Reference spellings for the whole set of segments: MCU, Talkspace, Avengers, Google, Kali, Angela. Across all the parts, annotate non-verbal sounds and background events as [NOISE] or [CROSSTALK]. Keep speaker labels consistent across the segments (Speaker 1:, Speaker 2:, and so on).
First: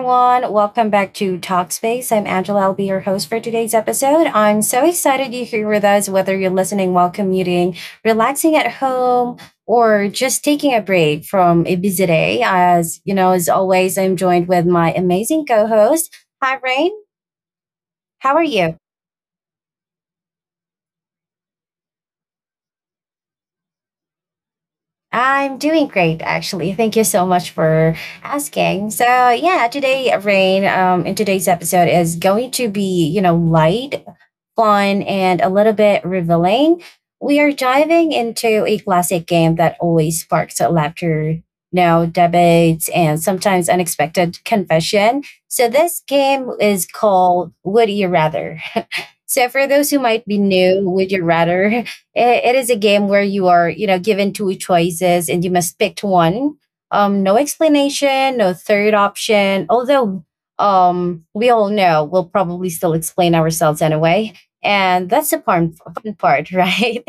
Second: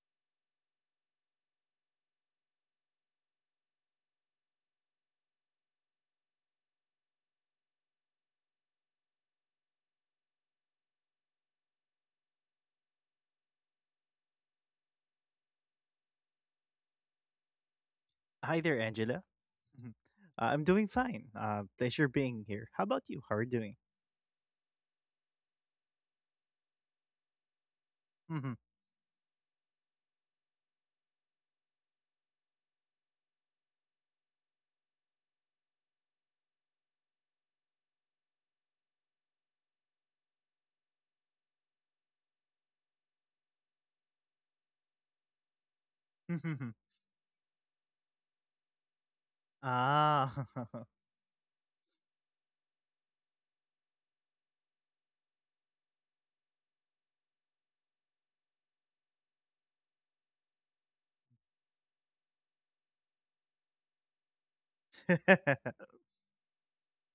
Speaker 1: everyone. Welcome back to Talkspace. I'm Angela. I'll be your host for today's episode. I'm so excited you're here with us, whether you're listening while commuting, relaxing at home, or just taking a break from a busy day. As you know, as always, I'm joined with my amazing co host. Hi, Rain. How are
Speaker 2: Hi
Speaker 1: you?
Speaker 2: there, Angela. Mhm. I'm doing fine. Pleasure being here. How about you? How are you doing?
Speaker 1: I'm doing great, actually. Thank you so much for
Speaker 2: Mhm.
Speaker 1: asking. So, yeah, today, Rain, in today's episode is going to be, light fun, and a little bit revealing. We are diving into a classic game that always sparks laughter, now debates, and sometimes unexpected confession. So this game
Speaker 2: Mhm.
Speaker 1: is called Would You Rather? So for those who might
Speaker 2: ah,
Speaker 1: be new, would you rather? [LAUGHS] It is a game where you are, you know, given two choices and you must pick one. No explanation, no third option. Although we all know we'll probably still explain ourselves anyway, and that's the fun,
Speaker 2: [LAUGHS]
Speaker 1: fun part, [LAUGHS] right?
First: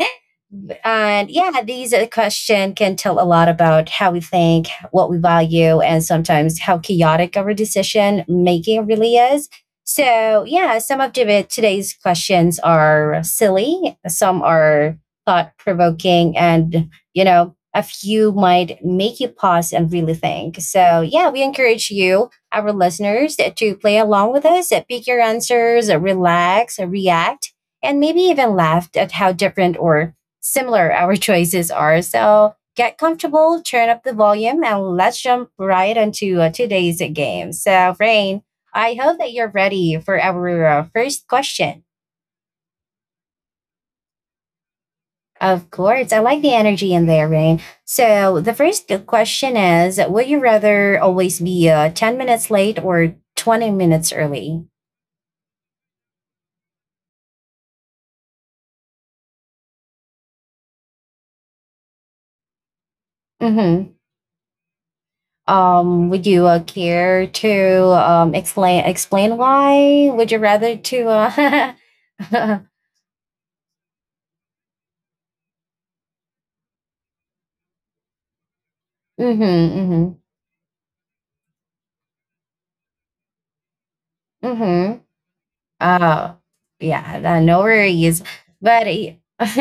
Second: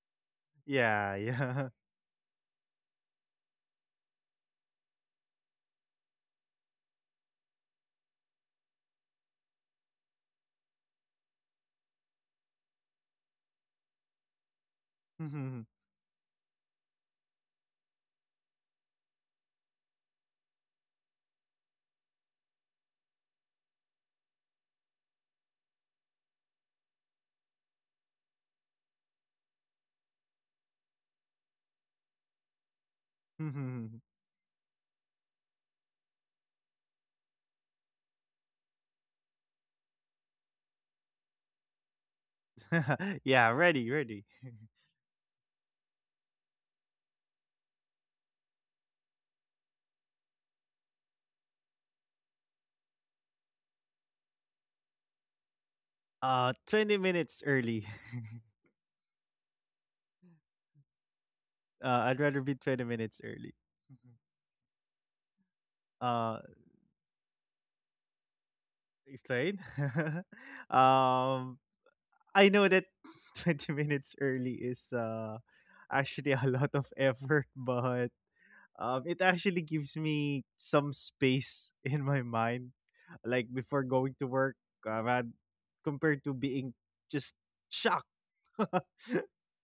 Speaker 2: yeah,
Speaker 1: And yeah,
Speaker 2: yeah.
Speaker 1: these questions can tell a lot about how we think, what we value, and sometimes how chaotic our decision making really is. So yeah, today's questions are silly, some are thought
Speaker 2: Mhm.
Speaker 1: provoking, and you know, a few might make you pause and really think. So yeah, we encourage you, our listeners, to play along with us, pick your answers, relax, react and maybe even laughed at how different or similar, our [LAUGHS] choices are. So get comfortable, turn
Speaker 2: Mhm.
Speaker 1: up the volume, and let's jump right into today's game. So, Rain, I hope that you're ready for our first question.
Speaker 2: [LAUGHS] Ready. [LAUGHS]
Speaker 1: Of course, I like the energy in there, Rain. So, the first question is, would you rather always be 10 minutes late or 20 minutes early?
Speaker 2: 20 minutes early. [LAUGHS] I'd rather be 20 minutes early.
Speaker 1: Mm-hmm.
Speaker 2: Mhm.
Speaker 1: Would
Speaker 2: Uh,
Speaker 1: you care to explain
Speaker 2: Explain.
Speaker 1: why?
Speaker 2: [LAUGHS]
Speaker 1: Would you rather to
Speaker 2: um,
Speaker 1: uh,
Speaker 2: I know
Speaker 1: [LAUGHS]
Speaker 2: that [LAUGHS] 20 minutes early is actually a lot of effort, but it
Speaker 1: Mhm,
Speaker 2: actually gives
Speaker 1: mhm,
Speaker 2: me some space [LAUGHS] in my mind, like before going to work, uh,
Speaker 1: mhm.
Speaker 2: rad- compared to
Speaker 1: Oh,
Speaker 2: being
Speaker 1: yeah,
Speaker 2: just
Speaker 1: no
Speaker 2: shocked.
Speaker 1: worries.
Speaker 2: [LAUGHS]
Speaker 1: But [LAUGHS]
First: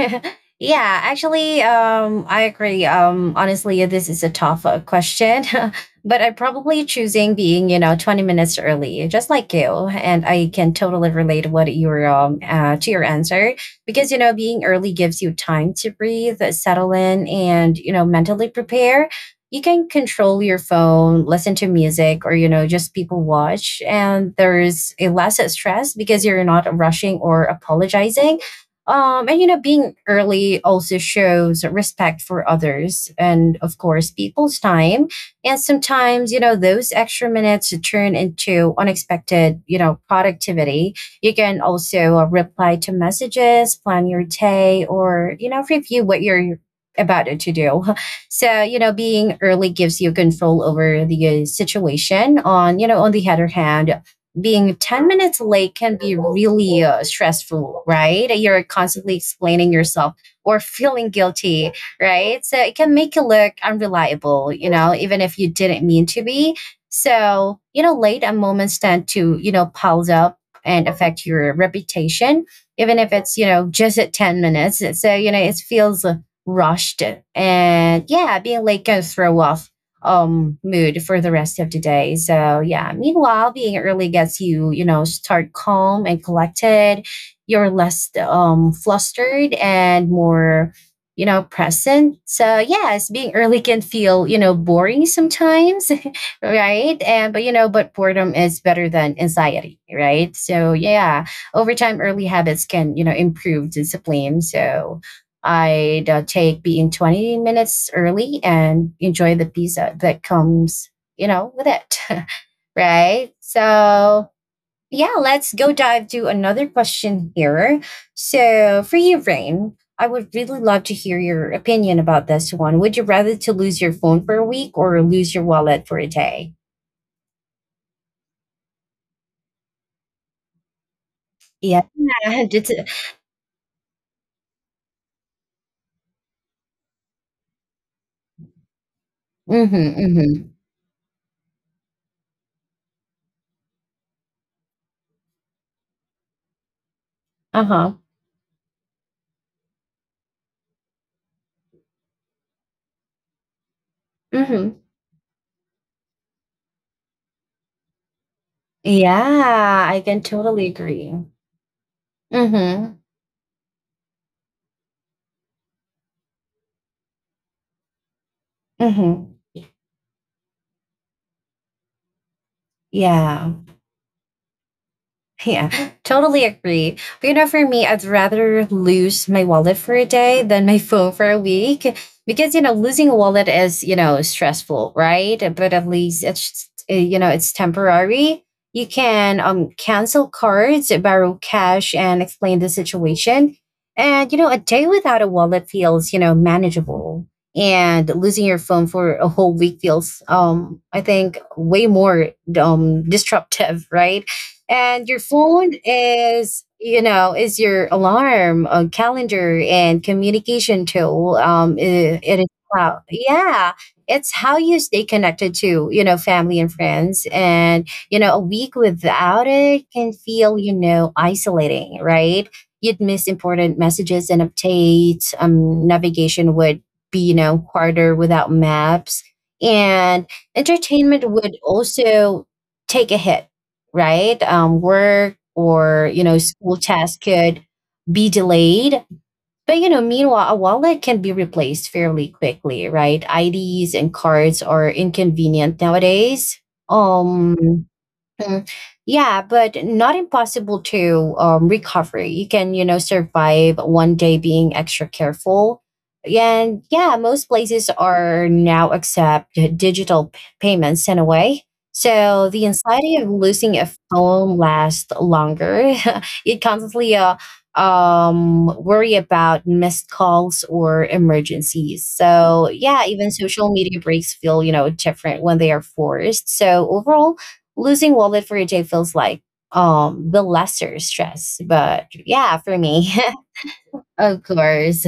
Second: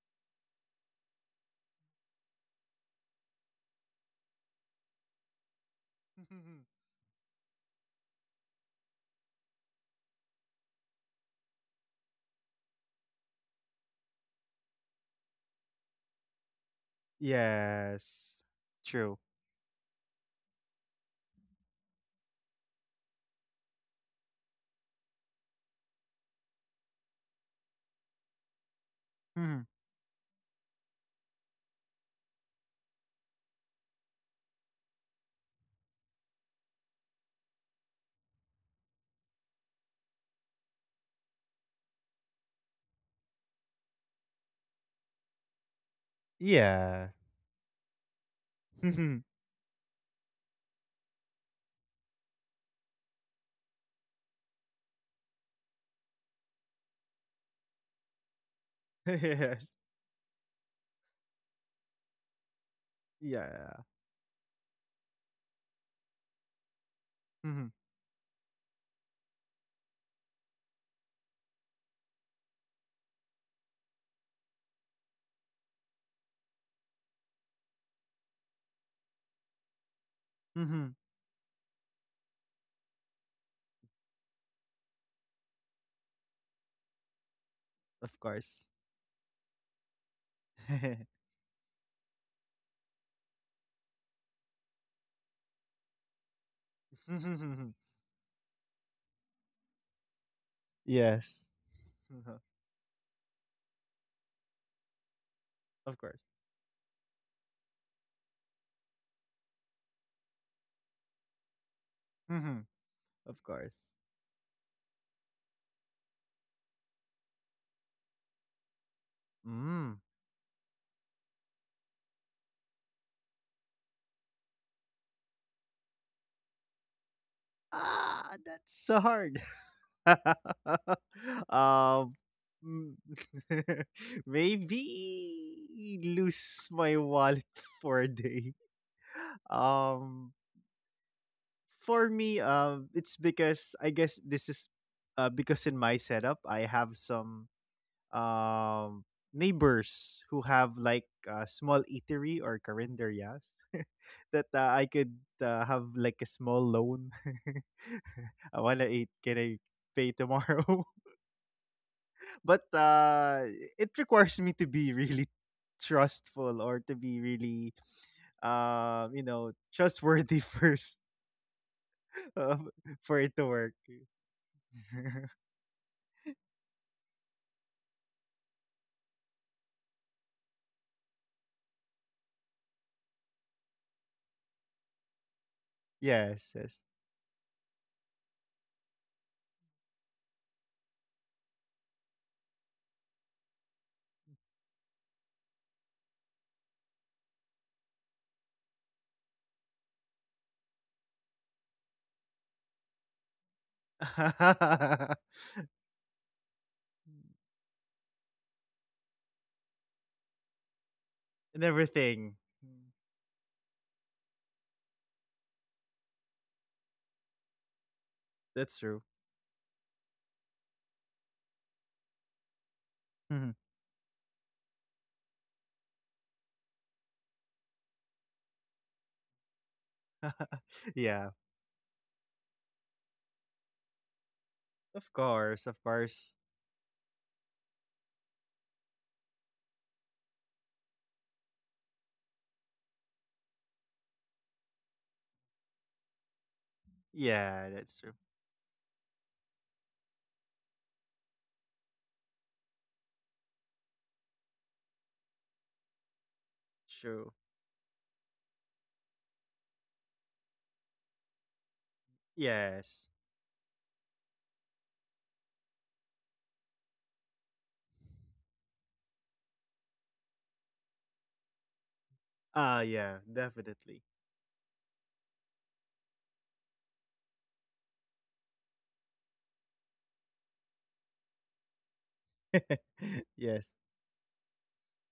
Speaker 1: yeah, actually, I agree. Honestly, this is a tough question, [LAUGHS] but I'm probably choosing being, you know, 20 minutes early, just like you. And I can totally relate what your to your answer because you know being early gives you time to breathe, settle in, and you know
Speaker 2: Yes,
Speaker 1: mentally prepare.
Speaker 2: true.
Speaker 1: You can control your phone, listen to music, or you know, just people watch, and there's a less stress because you're not rushing or apologizing. And you know,
Speaker 2: Mhm.
Speaker 1: being early also shows respect for others and, of course, people's time. And sometimes, you know, those extra minutes turn into unexpected, you know, productivity. You can also reply to messages, plan your day, or you know, review what you're
Speaker 2: Yeah.
Speaker 1: about to do. So, you know,
Speaker 2: Mhm.
Speaker 1: being early gives you control over the situation. On, you know, on the other hand, being 10 minutes late can be really stressful, right? You're
Speaker 2: [LAUGHS]
Speaker 1: constantly
Speaker 2: yes.
Speaker 1: explaining yourself or feeling guilty, right? So it can make you look
Speaker 2: Yeah.
Speaker 1: unreliable, you know, even if you didn't mean to be. So,
Speaker 2: Mhm.
Speaker 1: you know, late and moments tend to, you know, pile up and affect your reputation, even if it's, you know, just at 10 minutes. So, you know, it feels rushed and yeah, being late can throw off
Speaker 2: Mhm.
Speaker 1: mood for the rest of the day. So yeah, meanwhile, being early gets you, you know, start calm and collected. You're less
Speaker 2: Of course.
Speaker 1: flustered and more,
Speaker 2: [LAUGHS]
Speaker 1: you know, present. So yes, being early can feel, you know, boring sometimes, [LAUGHS] right? And but you know, but boredom is better than anxiety, right? So yeah,
Speaker 2: yes.
Speaker 1: over time early
Speaker 2: [LAUGHS]
Speaker 1: habits can, you know, improve discipline. So
Speaker 2: Of
Speaker 1: I'd
Speaker 2: course.
Speaker 1: take being 20 minutes early and enjoy the pizza that comes, you know, with it. [LAUGHS]
Speaker 2: Mhm.
Speaker 1: right.
Speaker 2: Of course.
Speaker 1: So, yeah, let's go dive to another question here. So, for you, Rain,
Speaker 2: Mm.
Speaker 1: I would really love to hear your opinion about this one. Would you rather to lose your phone for a week or lose your wallet for a day?
Speaker 2: Ah, that's so hard. [LAUGHS]
Speaker 1: Yeah, [LAUGHS]
Speaker 2: um,
Speaker 1: it's a,
Speaker 2: mm, [LAUGHS] maybe lose my wallet [LAUGHS] for a day.
Speaker 1: mm-hmm,
Speaker 2: Um,
Speaker 1: mm-hmm.
Speaker 2: for me, it's because I guess because in my setup I have some
Speaker 1: Uh-huh,
Speaker 2: um neighbors who have like a small eatery or carinderias [LAUGHS] that I
Speaker 1: mm-hmm.
Speaker 2: could have like a small loan. [LAUGHS] I wanna eat. Can I
Speaker 1: Yeah, I
Speaker 2: pay
Speaker 1: can totally
Speaker 2: tomorrow?
Speaker 1: agree.
Speaker 2: But
Speaker 1: Mm-hmm,
Speaker 2: it requires me to be really trustful or to be really you
Speaker 1: mm-hmm.
Speaker 2: know trustworthy [LAUGHS] first, uh, for it to
Speaker 1: Yeah.
Speaker 2: work. [LAUGHS]
Speaker 1: Yeah, totally agree. But you know, for me, I'd rather lose my wallet for a day than my [LAUGHS] phone for a week because, you know, losing a wallet is, you know, stressful, right? But at least
Speaker 2: yes
Speaker 1: it's,
Speaker 2: yes
Speaker 1: just, you know, it's temporary. You can cancel cards, borrow cash, and explain the situation. And, you know, a day without a wallet feels, you know, manageable. And losing your phone for a whole week feels, I think, way more disruptive, [LAUGHS] right?
Speaker 2: [LAUGHS]
Speaker 1: And your phone is you know is your alarm calendar and communication tool
Speaker 2: And everything.
Speaker 1: it is
Speaker 2: Mm,
Speaker 1: how yeah it's how you stay connected to you know family and friends, and you know a
Speaker 2: that's
Speaker 1: week
Speaker 2: true.
Speaker 1: without it can feel you know isolating, right? You'd miss
Speaker 2: Mhm.
Speaker 1: important messages and updates. Navigation would be you know harder without maps and
Speaker 2: [LAUGHS] Yeah,
Speaker 1: entertainment would also take a hit, right?
Speaker 2: of
Speaker 1: Work
Speaker 2: course, of
Speaker 1: or you
Speaker 2: course.
Speaker 1: know school tasks could be delayed. But you know, meanwhile, a wallet can be replaced fairly quickly, right? IDs and cards are inconvenient nowadays.
Speaker 2: Yeah,
Speaker 1: Um,
Speaker 2: that's true.
Speaker 1: Mm. Yeah, but not impossible to recover. You can, you know, survive 1 day being extra careful. And yeah,
Speaker 2: True.
Speaker 1: most places are now accept digital payments in a way. So the
Speaker 2: Yes.
Speaker 1: anxiety of losing a phone lasts longer. [LAUGHS] You constantly worry about missed calls or emergencies. So
Speaker 2: Ah,
Speaker 1: yeah,
Speaker 2: yeah,
Speaker 1: even social media
Speaker 2: definitely.
Speaker 1: breaks feel, you know, different when they are forced. So overall, losing wallet for a day feels like the lesser stress, but yeah for
Speaker 2: [LAUGHS]
Speaker 1: me
Speaker 2: Yes.
Speaker 1: [LAUGHS] of course.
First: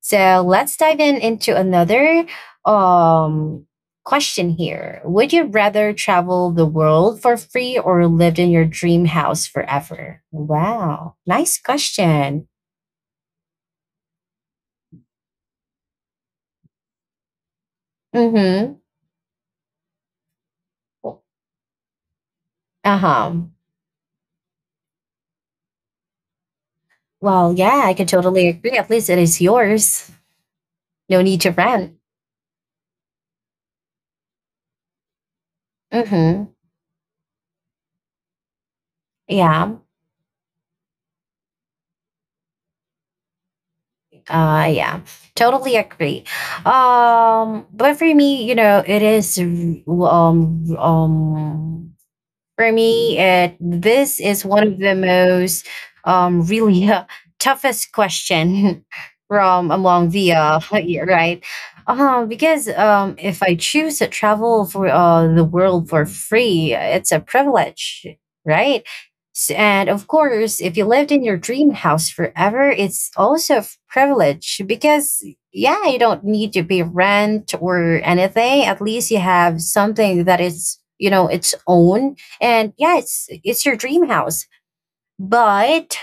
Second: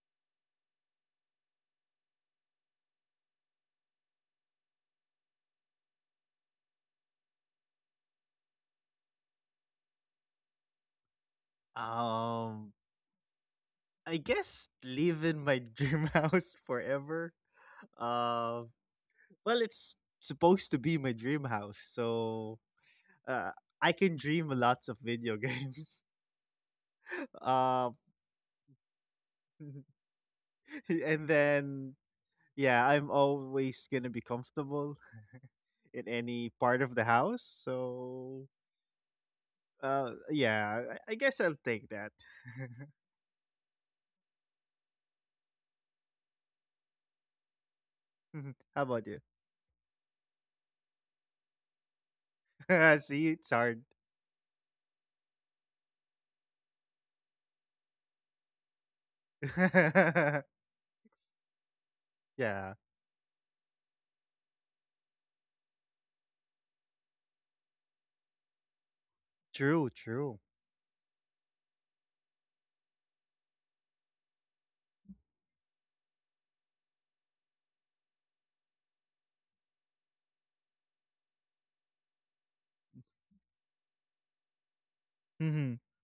Speaker 1: So let's dive in into another um question here. Would you rather travel the world for free or lived in your dream house forever? Wow, nice question.
Speaker 2: um I guess live in my dream [LAUGHS] house forever. Uh,
Speaker 1: Mm-hmm.
Speaker 2: well, it's supposed to be my dream house, so
Speaker 1: Uh-huh.
Speaker 2: uh, I can dream lots of video games. [LAUGHS]
Speaker 1: Well yeah,
Speaker 2: Uh,
Speaker 1: I could totally agree, at least it is yours.
Speaker 2: [LAUGHS]
Speaker 1: No
Speaker 2: and
Speaker 1: need to
Speaker 2: then,
Speaker 1: rent.
Speaker 2: yeah, I'm always gonna be comfortable in
Speaker 1: Mm-hmm,
Speaker 2: any part of the house. So,
Speaker 1: yeah.
Speaker 2: yeah, I guess I'll take that.
Speaker 1: Yeah, totally agree. But for me, you
Speaker 2: [LAUGHS]
Speaker 1: know,
Speaker 2: How
Speaker 1: it
Speaker 2: about you?
Speaker 1: is For
Speaker 2: [LAUGHS]
Speaker 1: me,
Speaker 2: See, it's
Speaker 1: it,
Speaker 2: hard.
Speaker 1: this is one of the most really [LAUGHS] toughest question [LAUGHS] from among the
Speaker 2: [LAUGHS]
Speaker 1: [LAUGHS] yeah, right. Because
Speaker 2: yeah,
Speaker 1: if I choose to travel for the world for free, it's a privilege, right? And
Speaker 2: true,
Speaker 1: of
Speaker 2: true.
Speaker 1: course, if you lived in your dream house forever, it's also a privilege because, yeah, you don't need to pay rent or anything. At least you have something that is, you know, its own, and yeah, it's your dream house,
Speaker 2: [LAUGHS]
Speaker 1: but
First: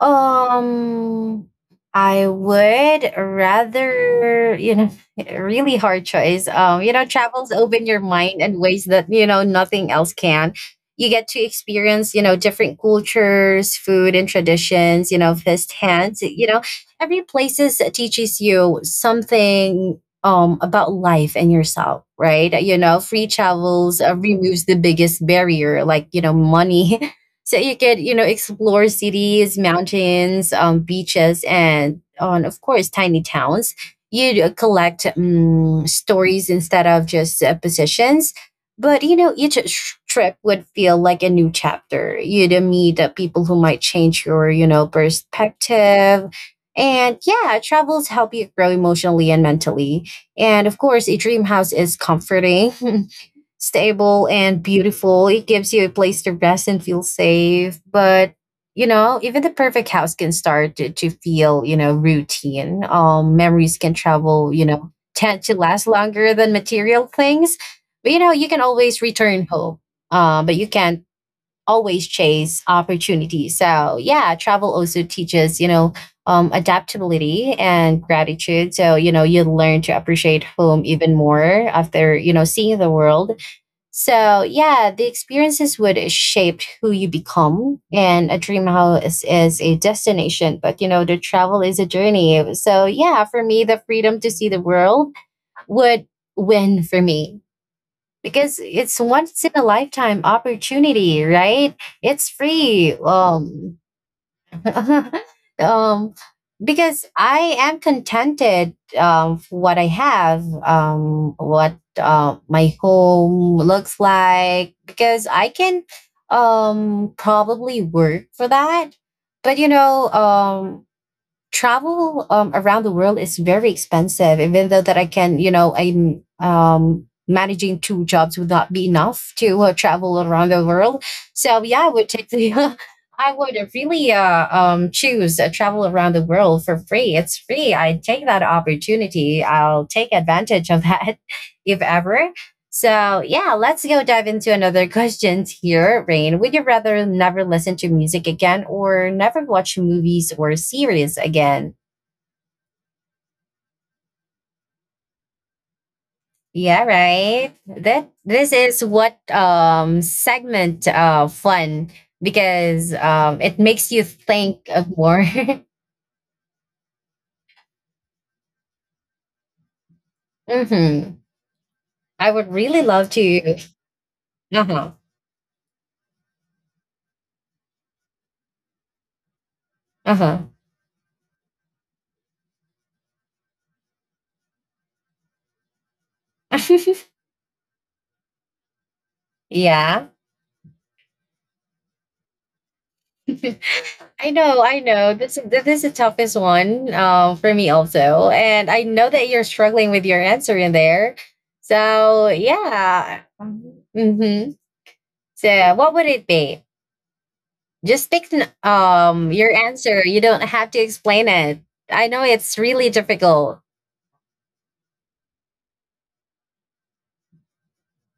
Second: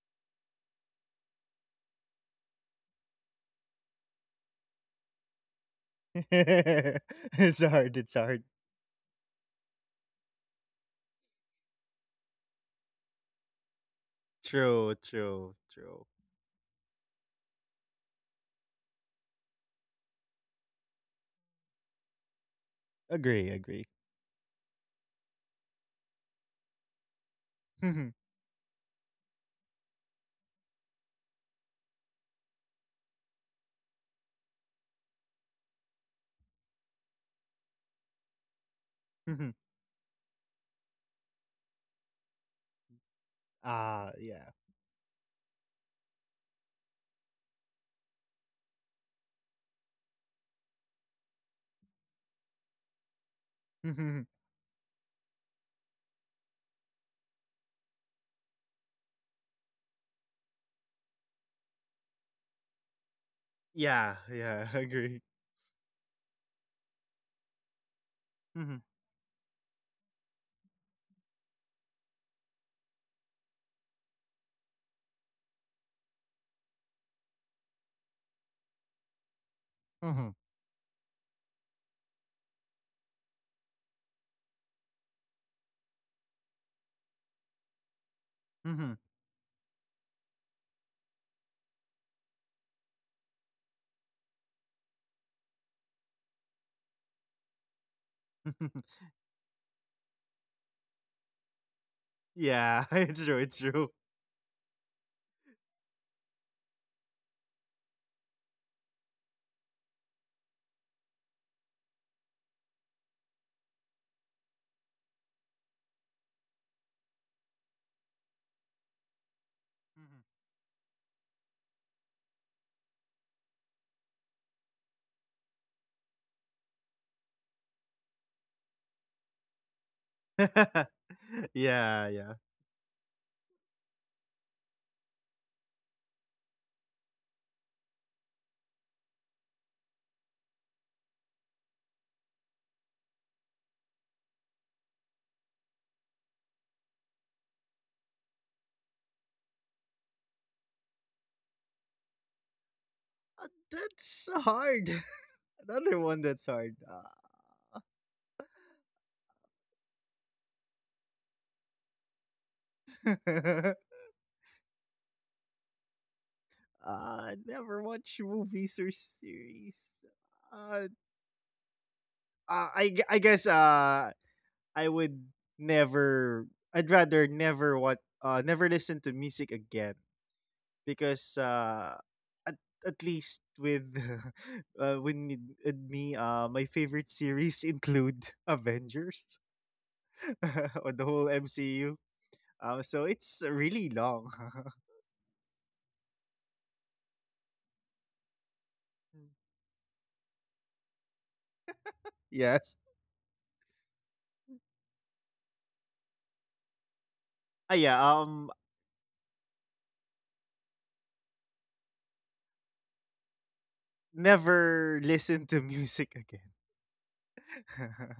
Speaker 1: um, I would rather, you know, [LAUGHS] really hard
Speaker 2: [LAUGHS]
Speaker 1: choice. You know, travels
Speaker 2: It's
Speaker 1: open
Speaker 2: hard.
Speaker 1: your
Speaker 2: It's
Speaker 1: mind
Speaker 2: hard.
Speaker 1: in ways that, you know, nothing else can. You get to experience, you know, different cultures, food and
Speaker 2: True.
Speaker 1: traditions, you know,
Speaker 2: True. True.
Speaker 1: firsthand. You know, every places teaches you something about life and yourself, right? You know, free
Speaker 2: Agree. Agree.
Speaker 1: travels removes the biggest barrier, like, you know, money. [LAUGHS] So you could you
Speaker 2: Mhm,
Speaker 1: know explore cities, mountains, beaches, and on of course tiny towns. You'd collect stories instead of just positions, but you know
Speaker 2: mhm.
Speaker 1: trip would feel like a new chapter. You'd meet people who might
Speaker 2: Ah,
Speaker 1: change your
Speaker 2: yeah.
Speaker 1: you know perspective, and yeah travels help you grow emotionally and mentally. And of course a dream house is comforting, [LAUGHS]
Speaker 2: Mhm.
Speaker 1: stable and beautiful. It gives you a place to rest and feel safe. But you know, even the perfect house can start to, feel, you know, routine. Memories can
Speaker 2: Yeah.
Speaker 1: travel,
Speaker 2: Yeah.
Speaker 1: you
Speaker 2: [LAUGHS]
Speaker 1: know,
Speaker 2: Agree.
Speaker 1: tend to last longer than material things. But you know, you can
Speaker 2: Mhm,
Speaker 1: always return home. But you can't always chase opportunities. So yeah, travel also teaches, you know, adaptability and gratitude. So, you know, you learn to
Speaker 2: mhm,
Speaker 1: appreciate home even more after, you know, seeing the world. So yeah, the experiences would shape who you become, and a dream
Speaker 2: mhm,
Speaker 1: house is a destination, but you know the travel is a journey. So yeah, for me, the freedom to see the world would win for me because
Speaker 2: mhm.
Speaker 1: it's once in a lifetime opportunity, right? It's
Speaker 2: Yeah. [LAUGHS]
Speaker 1: free.
Speaker 2: It's true. It's true.
Speaker 1: [LAUGHS] Um, because I am contented for what I have, what my home looks like, because I can probably work for that. But you know,
Speaker 2: Mhm.
Speaker 1: travel around the world is very expensive, even though that I can you know I'm managing 2 jobs would not be enough to travel around the
Speaker 2: [LAUGHS]
Speaker 1: world. So yeah I
Speaker 2: Yeah.
Speaker 1: would take
Speaker 2: Yeah.
Speaker 1: the [LAUGHS] I would really choose travel around the world for free. It's free, I take that opportunity, I'll take advantage of that [LAUGHS] if ever. So, yeah, let's go dive into another [LAUGHS] questions here, Rain. Would you rather never listen to music again or never watch movies or series again?
Speaker 2: That's hard. [LAUGHS] Another one that's hard.
Speaker 1: Yeah, right. That this is what segment fun because it
Speaker 2: [LAUGHS]
Speaker 1: makes you think of more. [LAUGHS]
Speaker 2: Never watch movies or series. Uh,
Speaker 1: hmm I would really love
Speaker 2: I guess.
Speaker 1: to. Uh
Speaker 2: I
Speaker 1: huh.
Speaker 2: would never I'd rather never what never listen to music again
Speaker 1: Uh
Speaker 2: because at, at least with [LAUGHS] uh when me, with me my
Speaker 1: huh.
Speaker 2: favorite
Speaker 1: [LAUGHS]
Speaker 2: series include [LAUGHS] Avengers
Speaker 1: Yeah.
Speaker 2: [LAUGHS] or the whole MCU. Um, so
Speaker 1: [LAUGHS]
Speaker 2: it's really long.
Speaker 1: I know, I know. This is the toughest one for me also, and I know that you're
Speaker 2: [LAUGHS]
Speaker 1: struggling with your answer in there. So
Speaker 2: Yes.
Speaker 1: yeah, mm-hmm, so what would it be?
Speaker 2: Ah yeah,
Speaker 1: Just pick
Speaker 2: um
Speaker 1: n- um your answer. You don't have to explain it. I know it's really difficult.
Speaker 2: Never listen to music again.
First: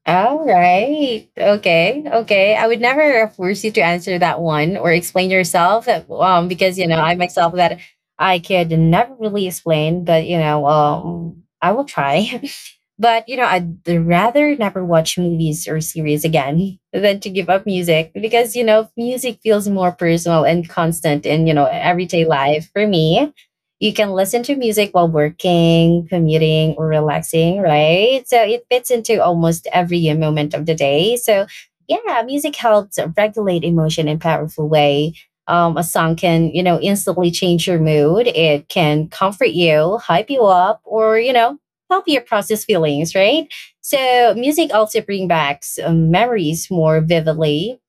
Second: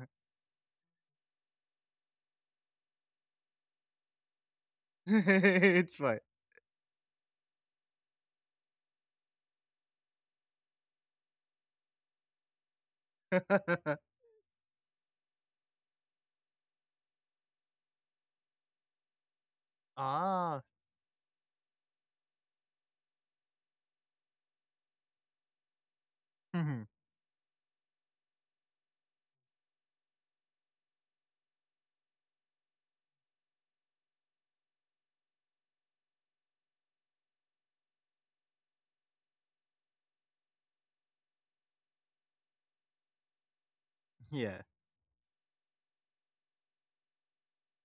Speaker 1: All right. Okay. Okay. I would never force you to answer that one or
Speaker 2: [LAUGHS]
Speaker 1: explain yourself,
Speaker 2: It's fine.
Speaker 1: because, you know, I myself that I could never really explain, but, you know, I will try. [LAUGHS] But you know, I'd
Speaker 2: [LAUGHS]
Speaker 1: rather never watch movies or series again than to give up music because you know, music feels more personal
Speaker 2: Ah.
Speaker 1: and constant in you know everyday life for me. You can listen to music while working, commuting,
Speaker 2: Mhm.
Speaker 1: or relaxing, right? So it fits into almost every moment of the day. So yeah, music helps regulate emotion in a powerful way. A song can, you know, instantly change your mood. It can comfort you, hype you up, or you know, help you process feelings, right? So
Speaker 2: Yeah.
Speaker 1: music also brings back memories more vividly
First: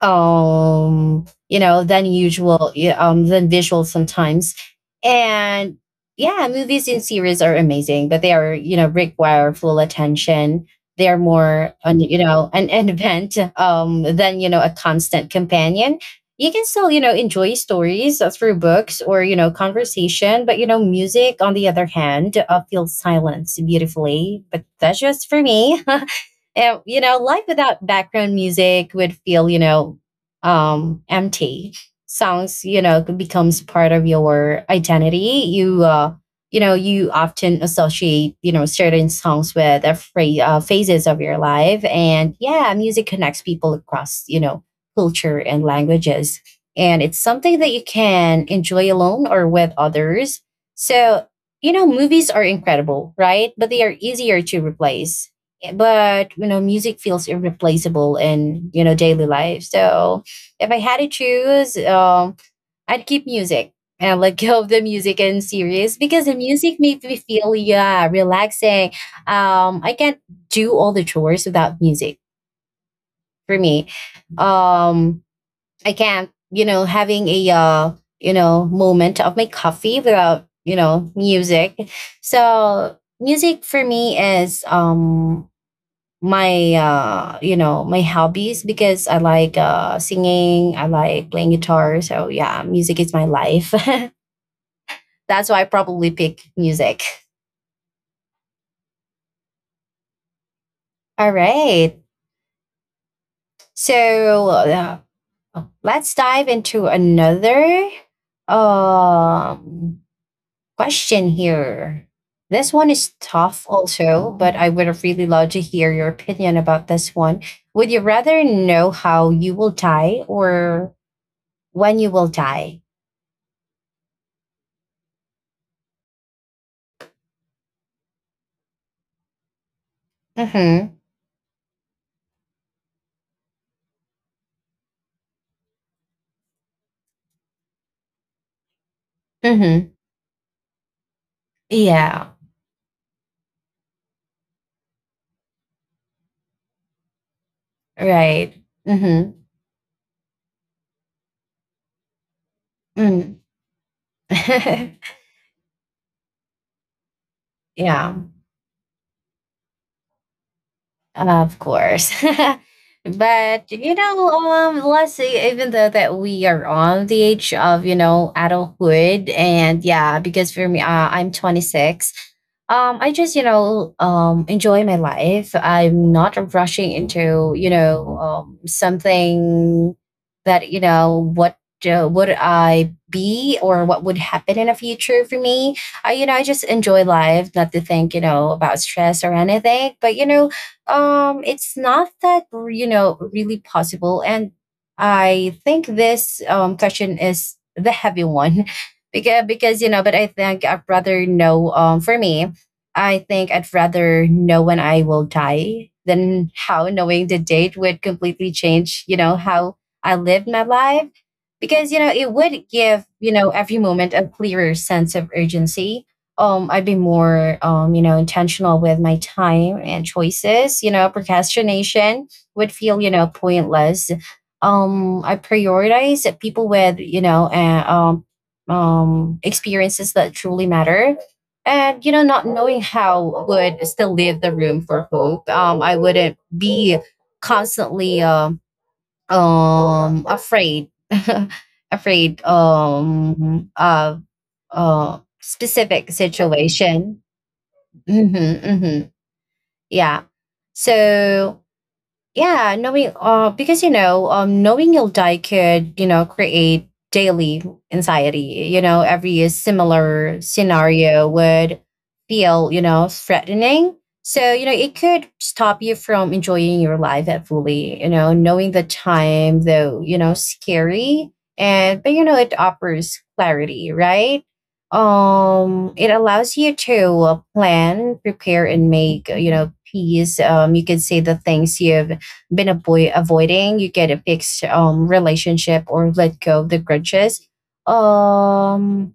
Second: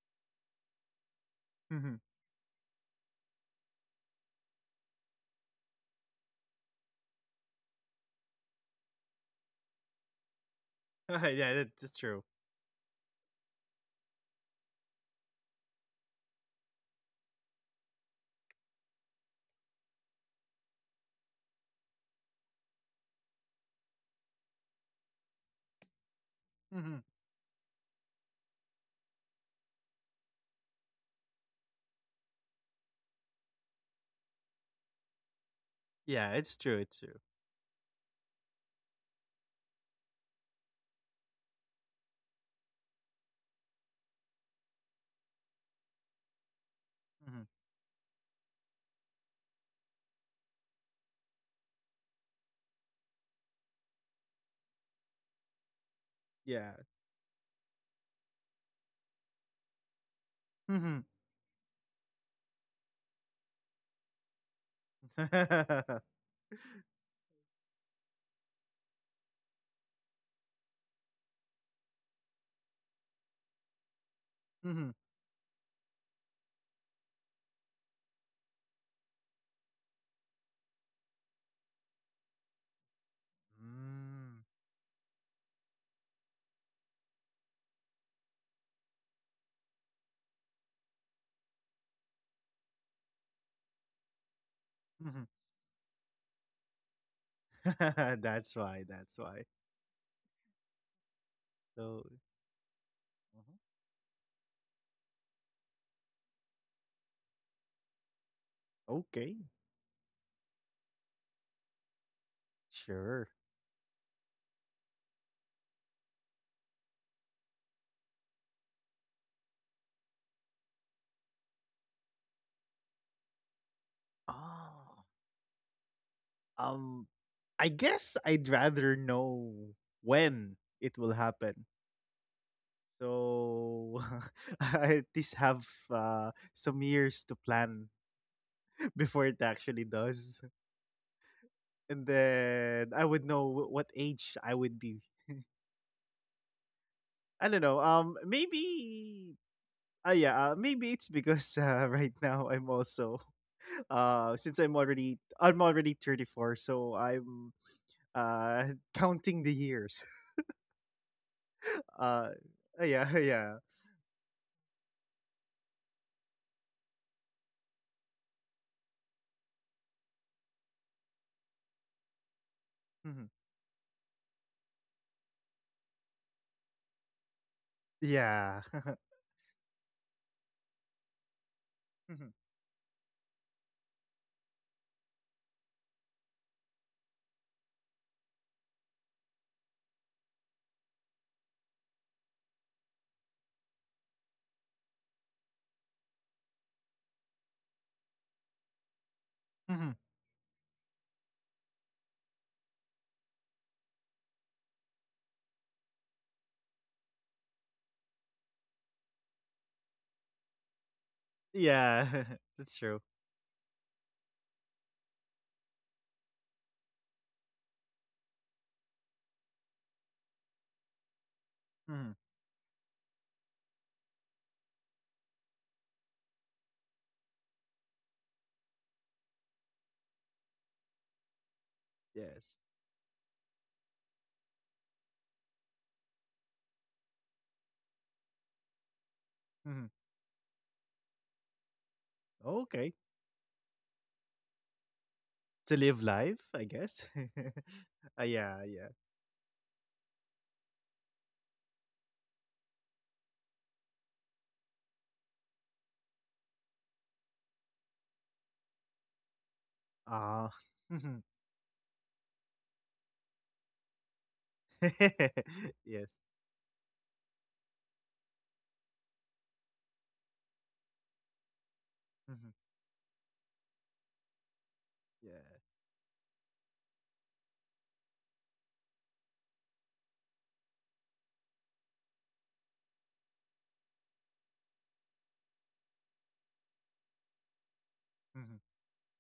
Speaker 1: you know than
Speaker 2: [LAUGHS]
Speaker 1: usual, yeah, than visual sometimes. And yeah, movies and series are amazing, but they are you know require full attention.
Speaker 2: [LAUGHS]
Speaker 1: They're
Speaker 2: yeah,
Speaker 1: more
Speaker 2: that's
Speaker 1: on you
Speaker 2: true.
Speaker 1: know an, [LAUGHS] an event than you know a constant companion. You can still you know enjoy stories through books or you know conversation, but you know music on the other hand feels silence beautifully, but that's just for me. And, you
Speaker 2: Mhm.
Speaker 1: know, life without background music would feel, you know, empty. Songs, you know, becomes part of your identity.
Speaker 2: Yeah, it's
Speaker 1: You know,
Speaker 2: true. It's
Speaker 1: you
Speaker 2: true.
Speaker 1: often associate, you know, certain songs with phases of your life. And yeah, music connects people across, you know, culture and languages. And it's
Speaker 2: Mhm.
Speaker 1: something that you can enjoy alone or with others. So, you know, movies are incredible, right? But they are easier to replace, but you know
Speaker 2: Yeah.
Speaker 1: music feels irreplaceable in you know daily life. So if I had
Speaker 2: Mhm.
Speaker 1: to choose, I'd keep music and let [LAUGHS] go of the music and series
Speaker 2: Mhm. [LAUGHS]
Speaker 1: because the music makes me feel yeah relaxing. I can't do all the chores without music, for me.
Speaker 2: Mm.
Speaker 1: um I can't you know having a you know moment of my coffee without you know music. So music for me is my you know my hobbies because I like singing, I like playing guitar, so yeah music is my life. [LAUGHS]
Speaker 2: Mhm.
Speaker 1: That's why I probably pick music.
Speaker 2: [LAUGHS] That's why. That's why.
Speaker 1: All right.
Speaker 2: So, mhm.
Speaker 1: So let's dive into another
Speaker 2: Okay,
Speaker 1: um question here. This one is
Speaker 2: sure.
Speaker 1: tough also, but I would have really loved to hear your opinion about this one. Would you rather know how you will die, or when you will die?
Speaker 2: Oh, um, I guess I'd rather know when it
Speaker 1: Mm-hmm.
Speaker 2: will happen. So [LAUGHS] I at least have some years to plan [LAUGHS] before it actually
Speaker 1: Mm-hmm.
Speaker 2: does. And
Speaker 1: Yeah.
Speaker 2: then I would know what age I would be. I don't know.
Speaker 1: Right.
Speaker 2: Maybe.
Speaker 1: Mm-hmm.
Speaker 2: Yeah, maybe it's because [LAUGHS] right now I'm also,
Speaker 1: Mm.
Speaker 2: [LAUGHS] since I'm already 34, so I'm
Speaker 1: [LAUGHS] Yeah.
Speaker 2: uh counting the years. [LAUGHS]
Speaker 1: Of course.
Speaker 2: Uh,
Speaker 1: [LAUGHS]
Speaker 2: yeah, [LAUGHS] yeah.
Speaker 1: But you know, let's say even though that we are on the age of, you know, adulthood and yeah, because for me I'm 26. I
Speaker 2: Mhm.
Speaker 1: just, you know, enjoy my life. I'm not rushing into, you know,
Speaker 2: Yeah. [LAUGHS]
Speaker 1: something that, you know, what
Speaker 2: Mhm.
Speaker 1: would I be or what would happen in the future for me? I, you know, I just enjoy life, not to think, you know, about stress or anything. But you know, it's not that you know really possible. And I think this question is the heavy one [LAUGHS] because you
Speaker 2: Mhm.
Speaker 1: know, but I think I'd rather know, for me I think I'd rather know when I will die than how. Knowing the date would completely change you know how I lived my life, because you know
Speaker 2: Yeah.
Speaker 1: it
Speaker 2: [LAUGHS]
Speaker 1: would
Speaker 2: That's true.
Speaker 1: give you know every moment a clearer sense of urgency. I've been more you know intentional with my time and choices. You know,
Speaker 2: Mhm.
Speaker 1: procrastination would feel you know pointless. I prioritize that people with you know experiences that truly matter. And you know, not
Speaker 2: Yes.
Speaker 1: knowing how would still leave the room for hope. I wouldn't be constantly
Speaker 2: Mhm.
Speaker 1: afraid [LAUGHS] afraid
Speaker 2: Okay.
Speaker 1: of
Speaker 2: To live
Speaker 1: specific
Speaker 2: life, I guess.
Speaker 1: situation.
Speaker 2: [LAUGHS]
Speaker 1: Hmm
Speaker 2: Yeah, yeah.
Speaker 1: hmm. Yeah. So yeah, knowing because you know knowing you'll die could you know create daily anxiety. You know every similar
Speaker 2: Ah.
Speaker 1: scenario would feel you know threatening, so you know it could
Speaker 2: [LAUGHS]
Speaker 1: stop you
Speaker 2: Yes.
Speaker 1: from enjoying your life at fully. You know knowing the time though, you know, scary. And but you know
Speaker 2: Mhm.
Speaker 1: it offers clarity, right?
Speaker 2: Yeah.
Speaker 1: It allows you to plan, prepare and make you know peace. You can say the things you've been avoiding, you get a fixed relationship or let go of the grudges.
Speaker 2: Mhm.
Speaker 1: Um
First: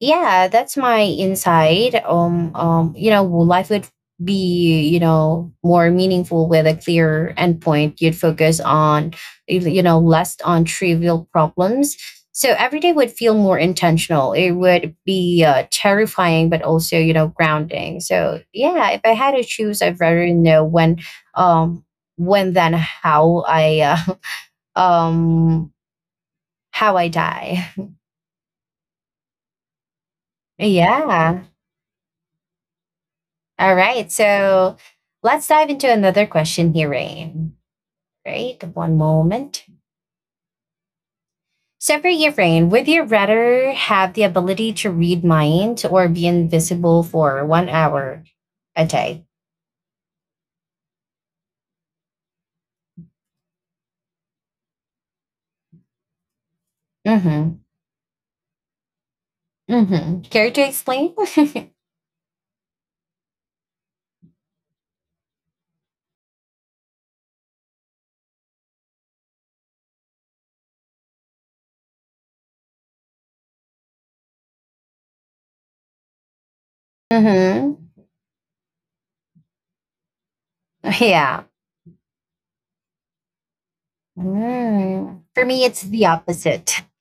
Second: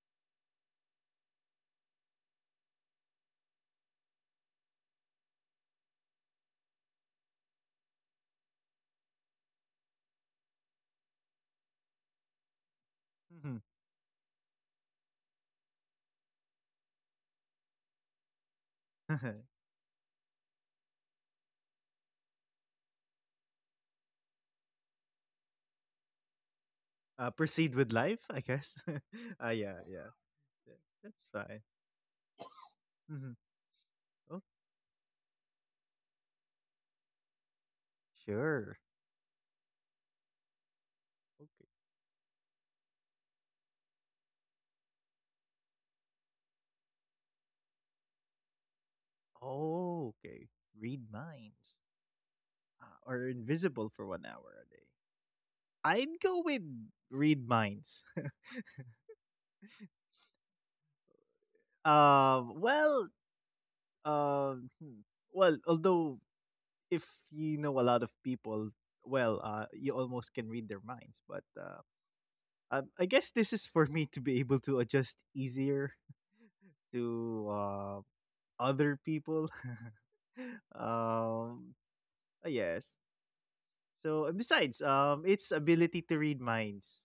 Speaker 1: yeah, that's my insight. You know, life would be you know more meaningful with a clear endpoint. You'd focus on you know less on trivial problems, so every day would feel
Speaker 2: Mhm.
Speaker 1: more intentional. It would be terrifying but also you know grounding. So yeah, if I had to
Speaker 2: [LAUGHS]
Speaker 1: choose, I'd rather know when, um when than how I [LAUGHS] um how I die.
Speaker 2: Proceed with life, I guess. [LAUGHS] Ah, yeah, yeah,
Speaker 1: [LAUGHS]
Speaker 2: yeah, that's
Speaker 1: Yeah.
Speaker 2: fine. Hmm.
Speaker 1: All right.
Speaker 2: Oh,
Speaker 1: So let's dive into another question here, Rain. Right.
Speaker 2: sure.
Speaker 1: One moment.
Speaker 2: Okay.
Speaker 1: So for you, Rain, would you rather have the ability to read minds or be invisible for 1 hour a day?
Speaker 2: Oh, okay. Read minds, ah, or invisible for 1 hour a day. I'd go with read
Speaker 1: Mm-hmm.
Speaker 2: minds. [LAUGHS]
Speaker 1: Mm-hmm. Care to explain? [LAUGHS]
Speaker 2: Um. Well. Hmm. Well, although if you know a lot of people, well, you almost can read their minds. But I guess this is for me to be able to adjust easier to
Speaker 1: Mm-hmm.
Speaker 2: um other people. [LAUGHS]
Speaker 1: Yeah.
Speaker 2: um, yes. So besides,
Speaker 1: Mm. For
Speaker 2: its
Speaker 1: me, it's
Speaker 2: ability
Speaker 1: the
Speaker 2: to read
Speaker 1: opposite.
Speaker 2: minds.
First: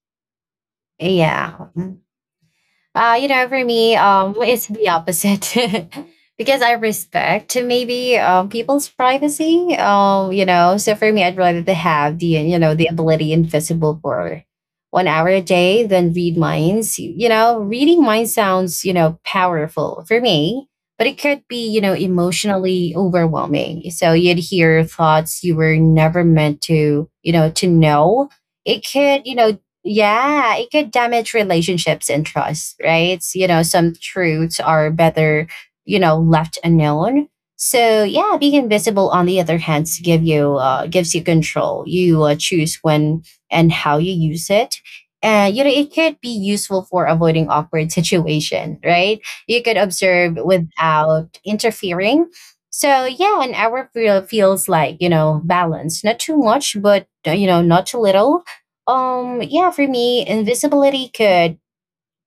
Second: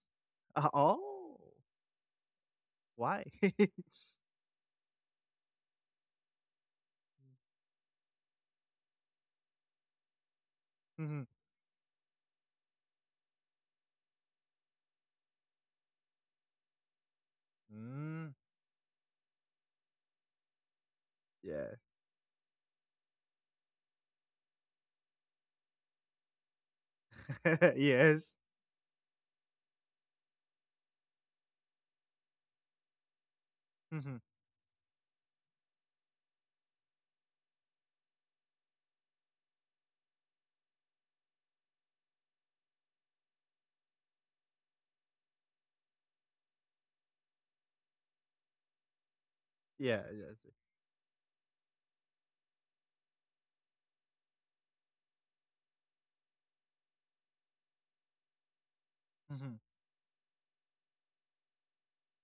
Speaker 2: Oh,
Speaker 1: Yeah. Mm.
Speaker 2: why?
Speaker 1: You know,
Speaker 2: [LAUGHS]
Speaker 1: for me, it's the opposite [LAUGHS] because I respect maybe people's privacy. You know, so for me,
Speaker 2: Mhm.
Speaker 1: I'd rather to have the you know the ability invisible for 1 hour a day than read minds. You know, reading minds
Speaker 2: Mm,
Speaker 1: sounds you know powerful for me, but it could be
Speaker 2: yeah.
Speaker 1: you know emotionally overwhelming. So you'd hear thoughts you were never meant to you know to
Speaker 2: [LAUGHS]
Speaker 1: know.
Speaker 2: Yes.
Speaker 1: It could you know, yeah, it could damage relationships and trust, right? You know, some
Speaker 2: Mhm.
Speaker 1: truths are better, you know, left unknown. So yeah, being invisible on the other hand to give you gives you control. You choose when and how you use it. And you know, it could be useful for avoiding awkward [LAUGHS] situation, right? You could
Speaker 2: Yeah.
Speaker 1: observe
Speaker 2: Yes.
Speaker 1: without interfering. So yeah, an hour feels like, you know, balance, not too much, but you know, not too little.
Speaker 2: Mhm.
Speaker 1: Yeah, for me, invisibility could,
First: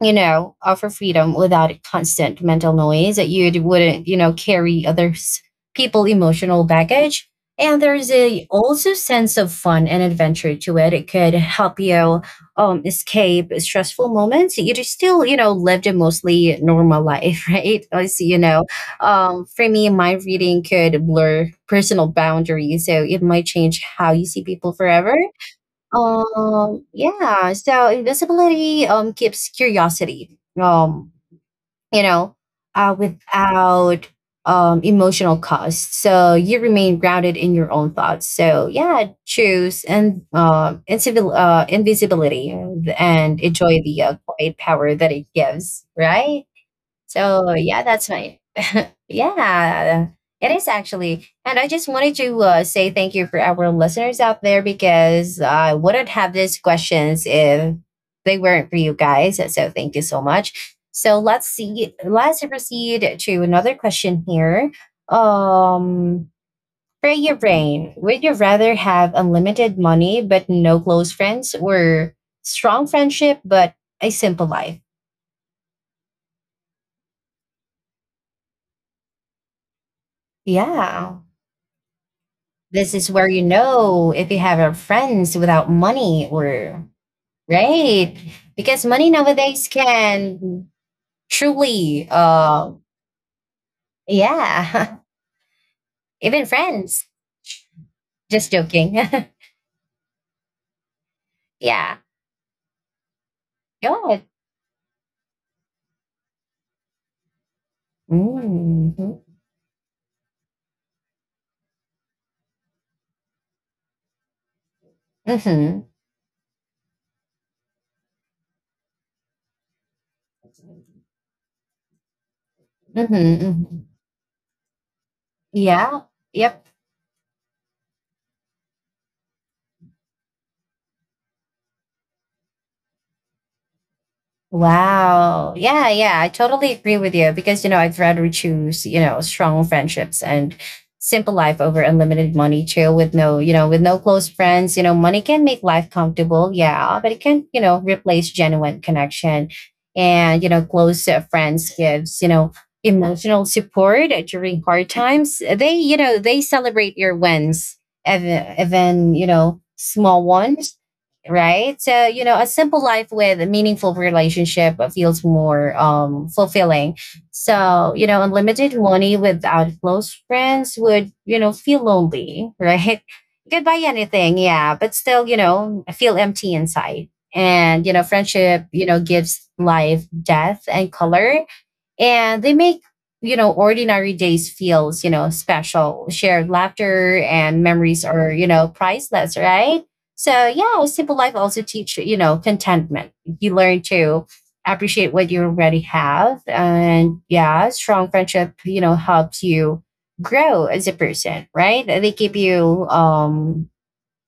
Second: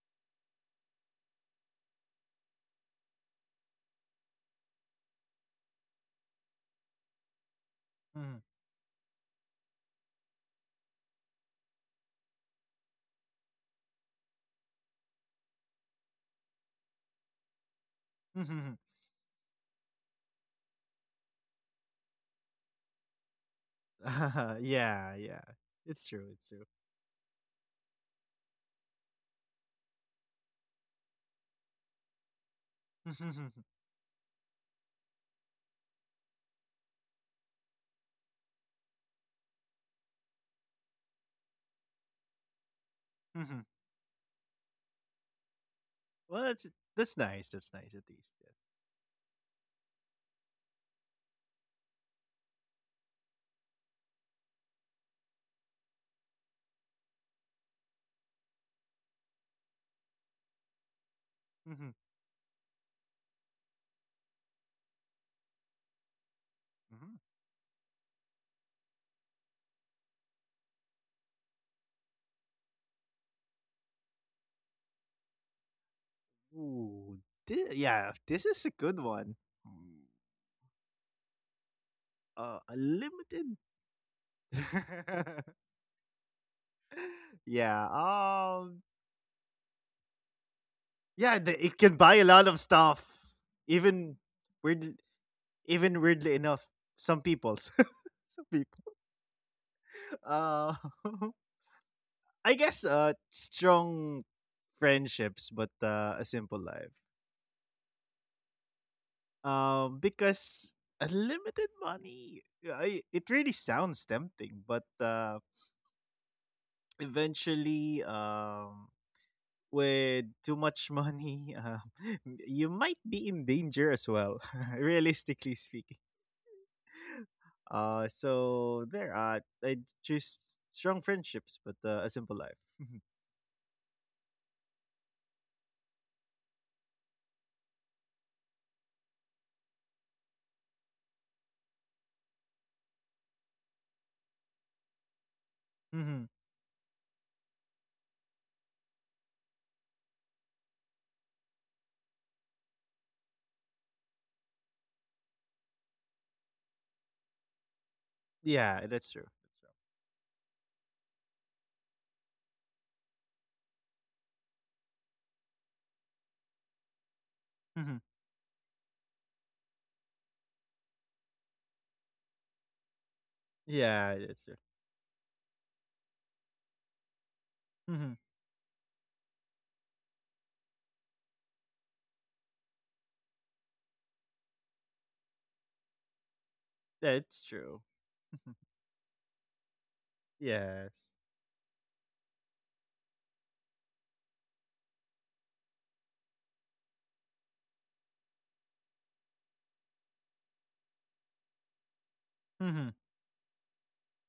Speaker 1: you know, offer freedom without a constant mental noise that you wouldn't, you know, carry others people emotional baggage. And there's
Speaker 2: Mhm.
Speaker 1: a also sense of fun and adventure to it. It could help you escape stressful moments. You just still, you know, lived a mostly normal life, [LAUGHS] right? As you know,
Speaker 2: Mhm.
Speaker 1: for me, my reading could blur personal boundaries. So it might change how you see
Speaker 2: [LAUGHS]
Speaker 1: people forever.
Speaker 2: Yeah. Yeah. It's true. It's true.
Speaker 1: Yeah, so invisibility keeps curiosity, um, you know,
Speaker 2: [LAUGHS]
Speaker 1: without emotional costs. So you remain grounded in your own thoughts. So yeah, choose and invisibility and
Speaker 2: Mhm.
Speaker 1: enjoy the quiet power that it gives,
Speaker 2: well,
Speaker 1: right?
Speaker 2: that's that's nice.
Speaker 1: So
Speaker 2: That's
Speaker 1: yeah,
Speaker 2: nice at
Speaker 1: that's
Speaker 2: least.
Speaker 1: my [LAUGHS] yeah. It is actually, and I just wanted to say thank you for our listeners out there because I wouldn't have these questions if they weren't for you guys. So thank you so much. So let's
Speaker 2: Yes. Mhm.
Speaker 1: see. Let's proceed to another question here. Um, for
Speaker 2: Mhm.
Speaker 1: your brain, would you rather have unlimited money but no close friends, or strong friendship but a simple life?
Speaker 2: Ooh. Yeah. This is a good one. Hmm.
Speaker 1: Yeah.
Speaker 2: A
Speaker 1: This is where you
Speaker 2: limited
Speaker 1: know if you have a friends without
Speaker 2: [LAUGHS]
Speaker 1: money, or
Speaker 2: yeah.
Speaker 1: right because money nowadays can
Speaker 2: Yeah. It can
Speaker 1: truly
Speaker 2: buy a lot of stuff. Even weird.
Speaker 1: yeah
Speaker 2: Even
Speaker 1: [LAUGHS]
Speaker 2: weirdly
Speaker 1: even
Speaker 2: enough,
Speaker 1: friends.
Speaker 2: some people's. [LAUGHS] Some
Speaker 1: Just
Speaker 2: people.
Speaker 1: joking.
Speaker 2: Uh. [LAUGHS]
Speaker 1: [LAUGHS] Yeah.
Speaker 2: I guess.
Speaker 1: Go
Speaker 2: Strong
Speaker 1: ahead.
Speaker 2: friendships, but a simple life.
Speaker 1: Mm-hmm.
Speaker 2: Because unlimited money. It really sounds tempting, but
Speaker 1: Mm-hmm.
Speaker 2: eventually, with too much money, [LAUGHS] you might
Speaker 1: Mm-hmm.
Speaker 2: be in
Speaker 1: Mm-hmm.
Speaker 2: danger as well, [LAUGHS] realistically speaking.
Speaker 1: Yeah. Yep.
Speaker 2: I choose strong friendships, but a simple life. [LAUGHS]
Speaker 1: Wow. Yeah, yeah, I totally agree with you because you know, I'd rather choose, you know, strong friendships and simple life over unlimited money too with no, you know, with no close friends. You know, money can make life
Speaker 2: Hmm.
Speaker 1: comfortable, yeah, but it can, you know, replace genuine connection. And, you know, close friends gives, you know, emotional support during hard times. They, you know, they celebrate your wins,
Speaker 2: Yeah, that's
Speaker 1: even
Speaker 2: true.
Speaker 1: you
Speaker 2: That's
Speaker 1: know,
Speaker 2: true.
Speaker 1: small ones, right? So, you know, a simple life with a meaningful relationship feels more fulfilling. So,
Speaker 2: Hmm.
Speaker 1: you know, unlimited money without close friends would, you know, feel lonely, right? [LAUGHS] You could buy
Speaker 2: Yeah,
Speaker 1: anything,
Speaker 2: that's true.
Speaker 1: yeah, but still, you know, I feel empty inside. And, you know,
Speaker 2: Hmm.
Speaker 1: friendship, you know, gives life depth and color, and they make, you know, ordinary days feels, you know, special. Shared laughter
Speaker 2: That's
Speaker 1: and
Speaker 2: true.
Speaker 1: memories are, you
Speaker 2: [LAUGHS]
Speaker 1: know, priceless, right? So yeah,
Speaker 2: Yes.
Speaker 1: simple life also teach, you know, contentment. You learn to appreciate what you already have, and yeah, strong friendship, you know, helps you grow as a person, right? They give you
Speaker 2: Hmm.
Speaker 1: um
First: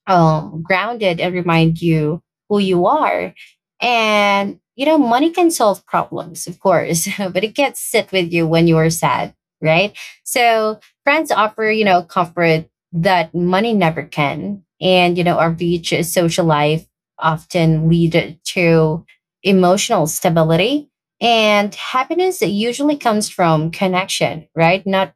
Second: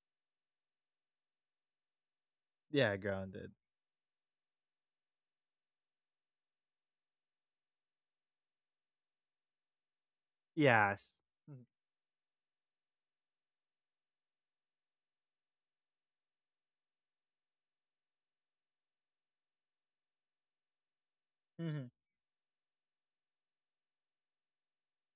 Speaker 1: um, grounded and remind you who you
Speaker 2: Yeah,
Speaker 1: are.
Speaker 2: grounded.
Speaker 1: And, you know, money can solve problems, of course, [LAUGHS] but it can't sit with you when you are sad, right? So
Speaker 2: Yes.
Speaker 1: friends offer, you know, comfort that money never can. And, you know, our rich social life often lead to emotional stability. And
Speaker 2: Hmm.
Speaker 1: happiness usually comes from connection, right? Not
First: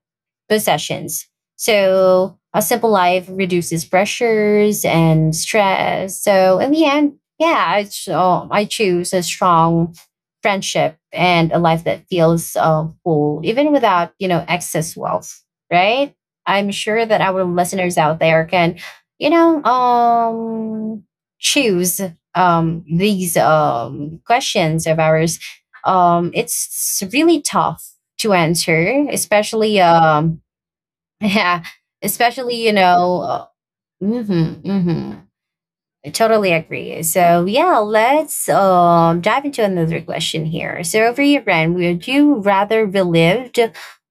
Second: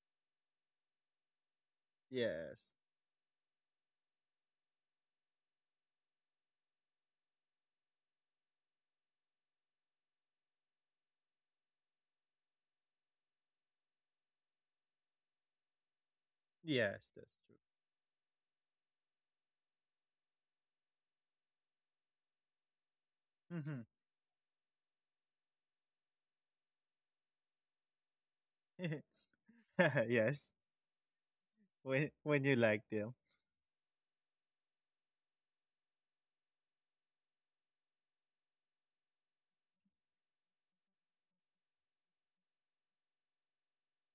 Speaker 1: possessions. So a
Speaker 2: Yes.
Speaker 1: simple life reduces pressures and stress. So in the end, yeah, I choose a strong friendship and a life that feels full, even without, you know, excess wealth. Right? I'm
Speaker 2: Yes,
Speaker 1: sure that
Speaker 2: that's
Speaker 1: our
Speaker 2: true.
Speaker 1: listeners out there can, you know, choose these
Speaker 2: Hmm.
Speaker 1: questions of ours. It's really tough to
Speaker 2: [LAUGHS]
Speaker 1: answer, especially
Speaker 2: [LAUGHS] yes,
Speaker 1: yeah,
Speaker 2: when you
Speaker 1: especially, you
Speaker 2: like them.
Speaker 1: know, mm-hmm, mm-hmm. I totally agree. So, yeah, let's dive into another question here. So, over your Ren, would you rather relive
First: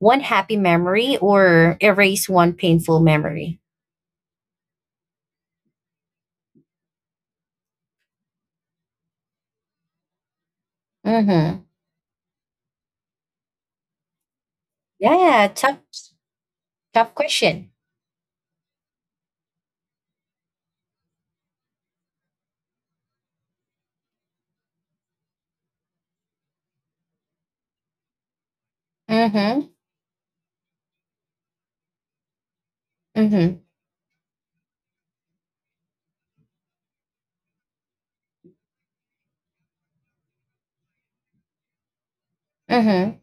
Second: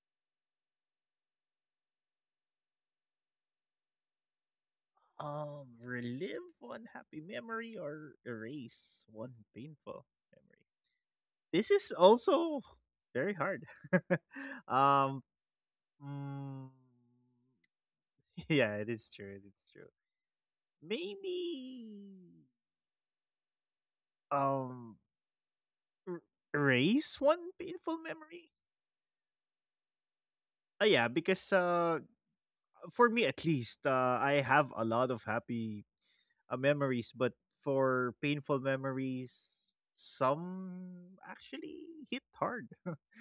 Speaker 1: one happy memory or erase one painful memory?
Speaker 2: Relive one happy memory or erase one painful memory.
Speaker 1: Mm-hmm.
Speaker 2: This is also very hard. [LAUGHS] um,
Speaker 1: Yeah, tough,
Speaker 2: mm,
Speaker 1: tough question.
Speaker 2: [LAUGHS] yeah, it is true. It's true. Maybe um er- erase one painful memory.
Speaker 1: Mm-hmm,
Speaker 2: Yeah, because for me at
Speaker 1: mm-hmm,
Speaker 2: least, I have a lot of happy memories, but for painful memories, some actually hit hard.
Speaker 1: mm-hmm.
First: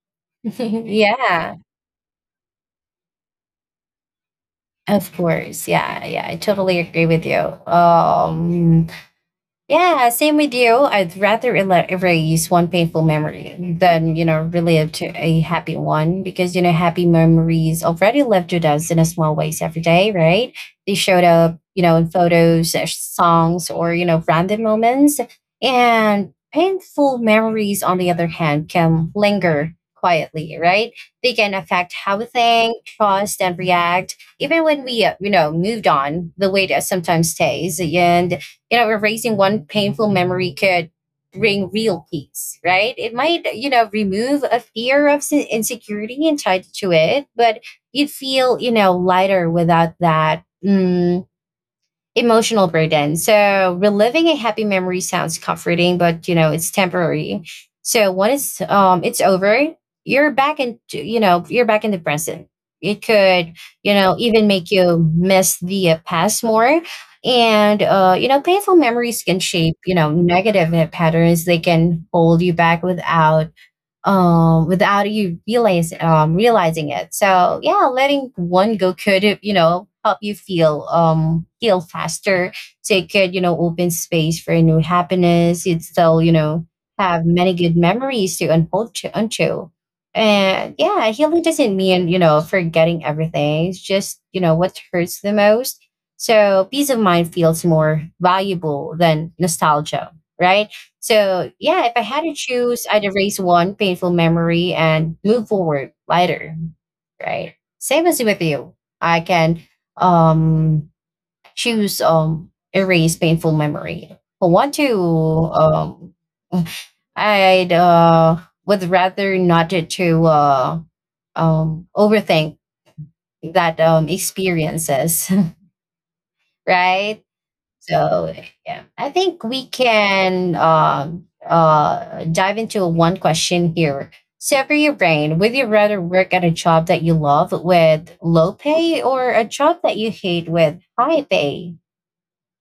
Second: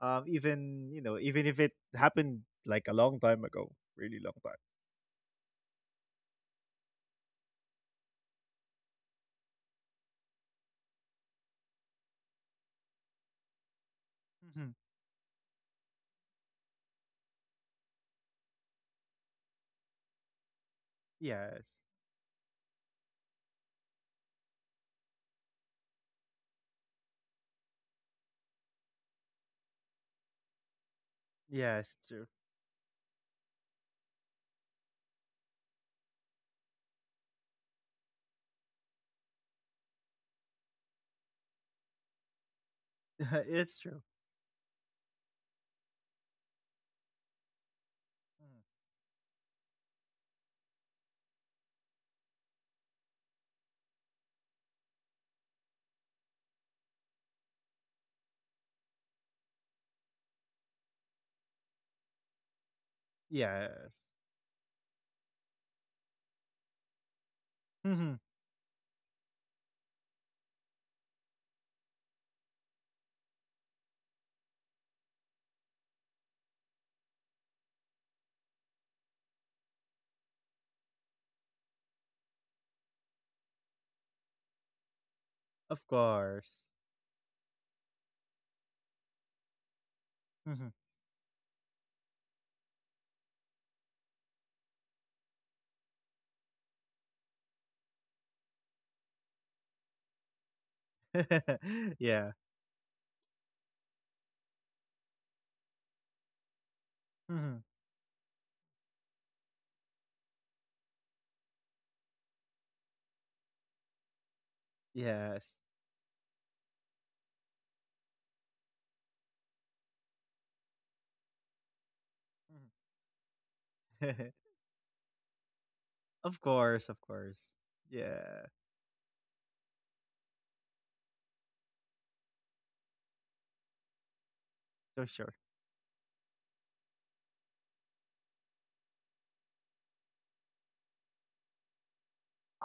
Speaker 1: [LAUGHS]
Speaker 2: Even you know, even
Speaker 1: Yeah,
Speaker 2: if it happened like a long time ago, really long time.
Speaker 1: of course. Yeah, yeah, I totally agree with you. Um, Yeah, same with you. I'd rather erase one painful memory than, you know,
Speaker 2: Hmm.
Speaker 1: relive to a happy one because, you know, happy memories already lived with us in a small ways every day, right? They showed up,
Speaker 2: Yes,
Speaker 1: you know, in photos, songs, or, you know, random moments. And painful memories, on the other hand, can linger quietly, right? They can
Speaker 2: yes,
Speaker 1: affect
Speaker 2: it's
Speaker 1: how
Speaker 2: true.
Speaker 1: we think, trust, and react. Even when we, you know, moved on, the weight sometimes stays. And, you know, erasing one painful memory could bring real peace, right? It
Speaker 2: [LAUGHS]
Speaker 1: might, you
Speaker 2: It's
Speaker 1: know,
Speaker 2: true.
Speaker 1: remove a fear of insecurity and tied to it, but you'd feel,
Speaker 2: Mm.
Speaker 1: you know, lighter without that. Emotional burden. So reliving a happy memory sounds comforting, but you know it's temporary. So once it's over, you're back in, you're back in the present. It could, you
Speaker 2: Yes.
Speaker 1: know, even make you miss the past more, and
Speaker 2: Hmm.
Speaker 1: you know, painful memories can shape, you know, negative patterns. They can hold you back without without you realize realizing it. So yeah, letting one go could, you know, help you feel feel faster. So it could, you know, open space for new happiness.
Speaker 2: Of
Speaker 1: You'd still, you
Speaker 2: course.
Speaker 1: know, have many good memories to unfold to unto.
Speaker 2: Hmm.
Speaker 1: And yeah, healing doesn't mean, you know, forgetting everything. It's just, you know, what hurts the most. So peace of mind feels more valuable than nostalgia, right? So yeah, if
Speaker 2: [LAUGHS]
Speaker 1: I had
Speaker 2: Yeah.
Speaker 1: to choose, I'd erase one painful memory and move forward lighter,
Speaker 2: Hmm.
Speaker 1: right? Same as with you. I can um choose erase painful memory. I want to
Speaker 2: Yes.
Speaker 1: I'd would rather not to overthink
Speaker 2: Mhm.
Speaker 1: that
Speaker 2: [LAUGHS]
Speaker 1: experiences,
Speaker 2: Of
Speaker 1: [LAUGHS]
Speaker 2: course, of
Speaker 1: right?
Speaker 2: course.
Speaker 1: So
Speaker 2: Yeah.
Speaker 1: yeah, I think we can dive into one question here. So for your
Speaker 2: So sure.
Speaker 1: brain, would you rather work at a job that you love with low pay or a job that you hate with high pay?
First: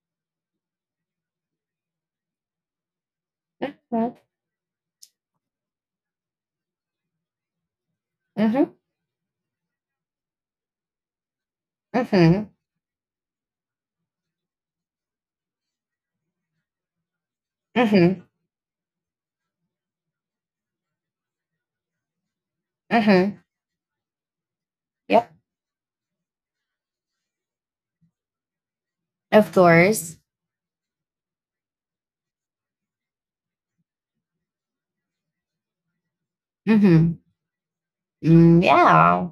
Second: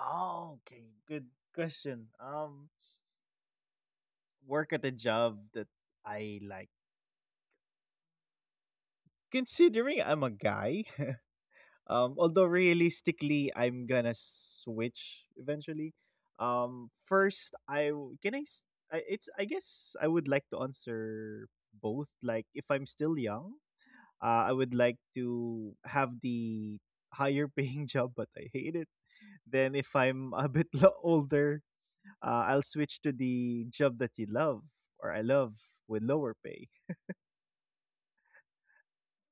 Speaker 2: Okay, good question.
Speaker 1: Mm-hmm.
Speaker 2: Work at a job that I like.
Speaker 1: Mm-hmm.
Speaker 2: Considering I'm a guy, [LAUGHS] although
Speaker 1: Mm-hmm.
Speaker 2: realistically I'm gonna switch eventually. First I w-
Speaker 1: Mm-hmm.
Speaker 2: can I, s- I- it's I guess I would like to answer both. Like if I'm still
Speaker 1: Hmm.
Speaker 2: young, I would like
Speaker 1: Yep.
Speaker 2: to have the higher paying [LAUGHS] job, but I hate it.
Speaker 1: Of
Speaker 2: Then if
Speaker 1: course.
Speaker 2: I'm a bit older, I'll switch to the job that you love or I love with lower pay.
Speaker 1: Mm-hmm. Mm, yeah.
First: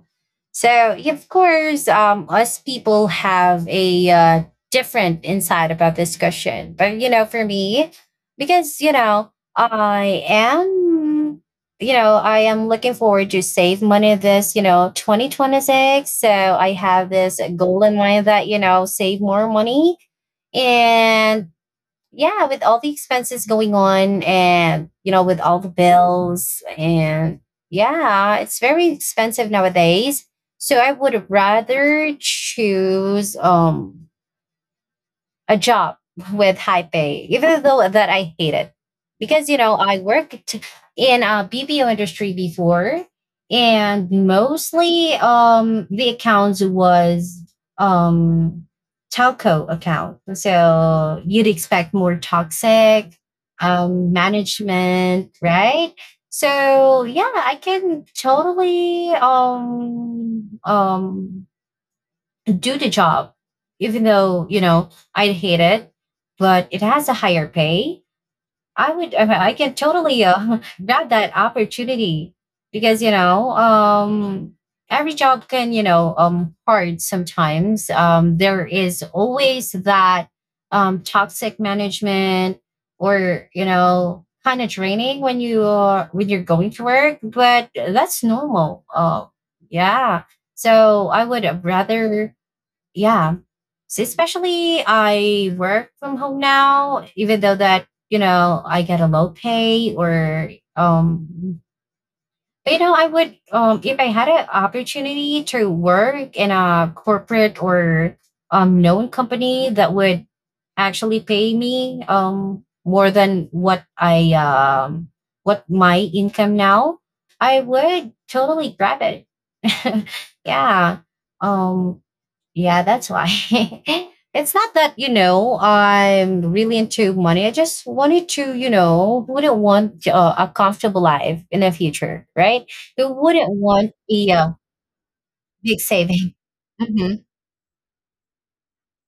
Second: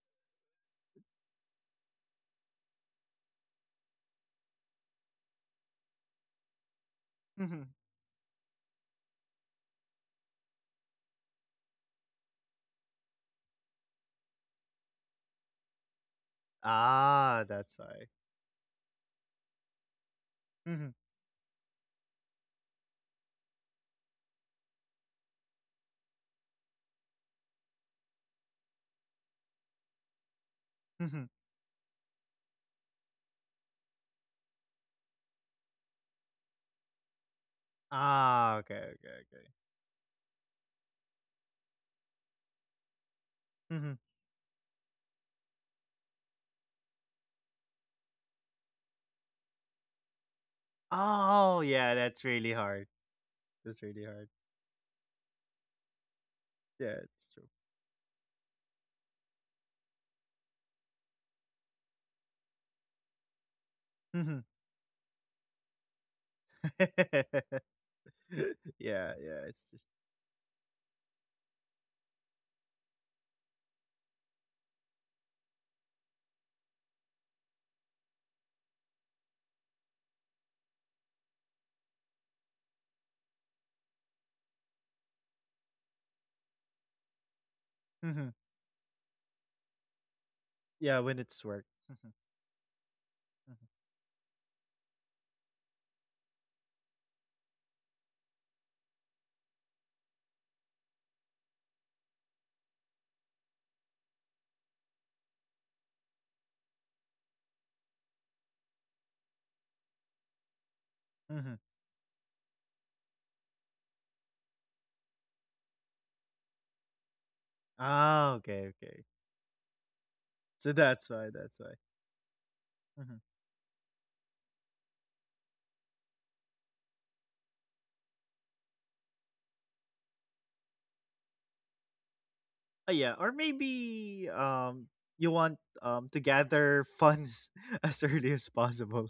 Speaker 1: So, yeah, of course, us people have a different insight about this question. But, you know, for
Speaker 2: Mhm.
Speaker 1: me, because, you know, I am looking forward to save money this, you know, 2026. So I have this
Speaker 2: Ah, that's
Speaker 1: goal in
Speaker 2: why.
Speaker 1: mind that, you know, save more money.
Speaker 2: Mhm,
Speaker 1: And yeah, with all the expenses going on and, you know, with all the bills and yeah, it's very expensive nowadays. So I would
Speaker 2: mhm.
Speaker 1: rather choose a job with high pay, even though that I hate
Speaker 2: Ah,
Speaker 1: it.
Speaker 2: okay.
Speaker 1: Because, you know, I worked in a BPO industry before
Speaker 2: Mhm.
Speaker 1: and mostly the accounts was um telco account. So you'd
Speaker 2: Oh,
Speaker 1: expect
Speaker 2: yeah,
Speaker 1: more
Speaker 2: that's really hard.
Speaker 1: toxic
Speaker 2: That's really hard.
Speaker 1: management, right?
Speaker 2: Yeah,
Speaker 1: So yeah,
Speaker 2: it's true.
Speaker 1: I can totally do the job, even
Speaker 2: Mhm.
Speaker 1: though, you know, I'd hate it, but it has a higher
Speaker 2: [LAUGHS]
Speaker 1: pay. I would, I, mean,
Speaker 2: Yeah,
Speaker 1: I
Speaker 2: it's
Speaker 1: can
Speaker 2: just
Speaker 1: totally [LAUGHS] grab that opportunity because, you know, every job can, you know, hard sometimes. There is always that toxic management or, you know, kind of draining when you are when you're going to work, but that's
Speaker 2: Mhm.
Speaker 1: normal. Yeah.
Speaker 2: Yeah,
Speaker 1: So
Speaker 2: when
Speaker 1: I
Speaker 2: it's
Speaker 1: would
Speaker 2: work. Mhm,
Speaker 1: rather yeah.
Speaker 2: mhm,
Speaker 1: So especially I work from home now, even though that, you know, I get a low pay or but, you know, I would if I had an opportunity to work in a corporate or known company that would actually
Speaker 2: mhm.
Speaker 1: pay me more than what I what my income now, I would
Speaker 2: Ah, okay,
Speaker 1: totally
Speaker 2: okay.
Speaker 1: grab it. [LAUGHS]
Speaker 2: So
Speaker 1: Yeah.
Speaker 2: that's why, that's why.
Speaker 1: Um yeah, that's
Speaker 2: Mhm.
Speaker 1: why. [LAUGHS] It's not that, you know, I'm really into money. I just wanted to, you know, who wouldn't want a comfortable life in the future, right? Who
Speaker 2: Yeah, or
Speaker 1: wouldn't want
Speaker 2: maybe
Speaker 1: a
Speaker 2: you want
Speaker 1: big
Speaker 2: to
Speaker 1: saving? [LAUGHS]
Speaker 2: gather
Speaker 1: Mm-hmm.
Speaker 2: funds [LAUGHS] as early as possible.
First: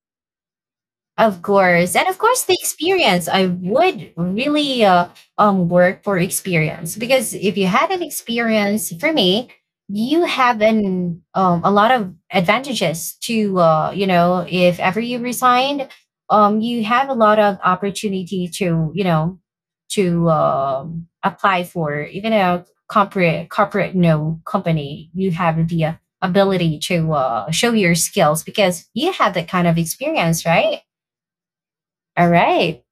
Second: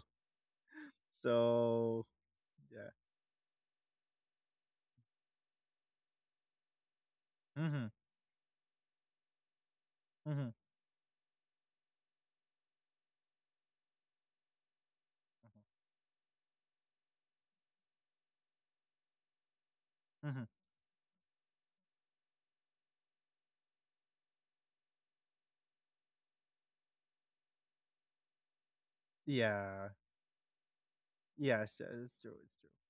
Speaker 1: Of course.
Speaker 2: So
Speaker 1: And of course, the
Speaker 2: yeah.
Speaker 1: experience. I would really work for experience because if you
Speaker 2: Mm-hmm.
Speaker 1: had an experience, for me, you
Speaker 2: Mm-hmm.
Speaker 1: have an a lot of advantages to you know, if ever you
Speaker 2: Mm-hmm.
Speaker 1: resigned you have a lot of opportunity to, you know, to
Speaker 2: Mm-hmm.
Speaker 1: apply for even a corporate no company. You have the ability to show your skills because you have that kind of
Speaker 2: Yeah.
Speaker 1: experience, right?
Speaker 2: Yes. Yeah, it's
Speaker 1: All
Speaker 2: true. It's true.
Speaker 1: right.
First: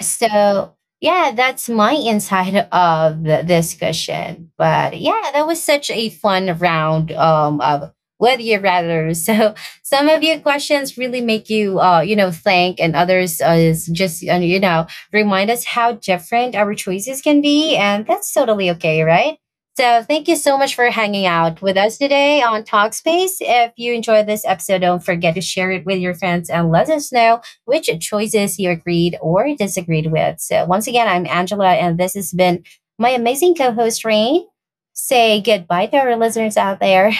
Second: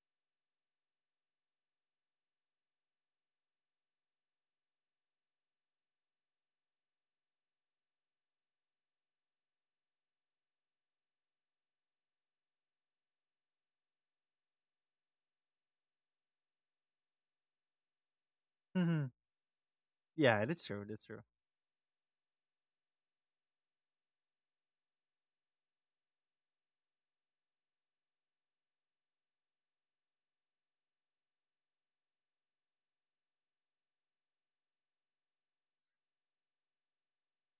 Speaker 1: So, yeah, that's my insight of the discussion. But yeah, that was such a fun round of would you rather. [LAUGHS] So, some of your questions really make you, you know, think, and others is just, you know, remind us how different our choices can be. And that's totally
Speaker 2: Mm-hmm.
Speaker 1: okay, right? So,
Speaker 2: Yeah,
Speaker 1: thank you
Speaker 2: that's
Speaker 1: so
Speaker 2: true.
Speaker 1: much for
Speaker 2: That's true.
Speaker 1: hanging out with us today on Talkspace. If you enjoyed this episode, don't forget to share it with your friends and let us know which choices you agreed or disagreed with. So, once again, I'm Angela, and this has been my amazing co host, Rain. Say goodbye to our listeners out there.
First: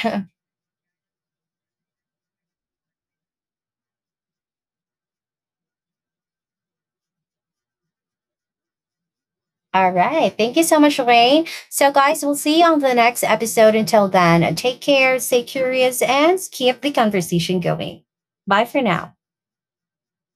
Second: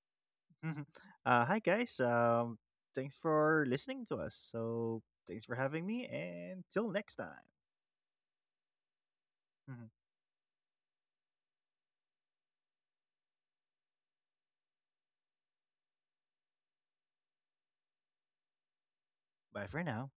Speaker 2: Mhm. Hi guys. Thanks for listening to us. So thanks for having me, and till next time.
Speaker 1: [LAUGHS] All
Speaker 2: Mhm.
Speaker 1: right. Thank you so much, Rain. So, guys, we'll see you on the next episode. Until then, take care, stay curious, and keep the conversation going. Bye for now.
Speaker 2: Bye for now.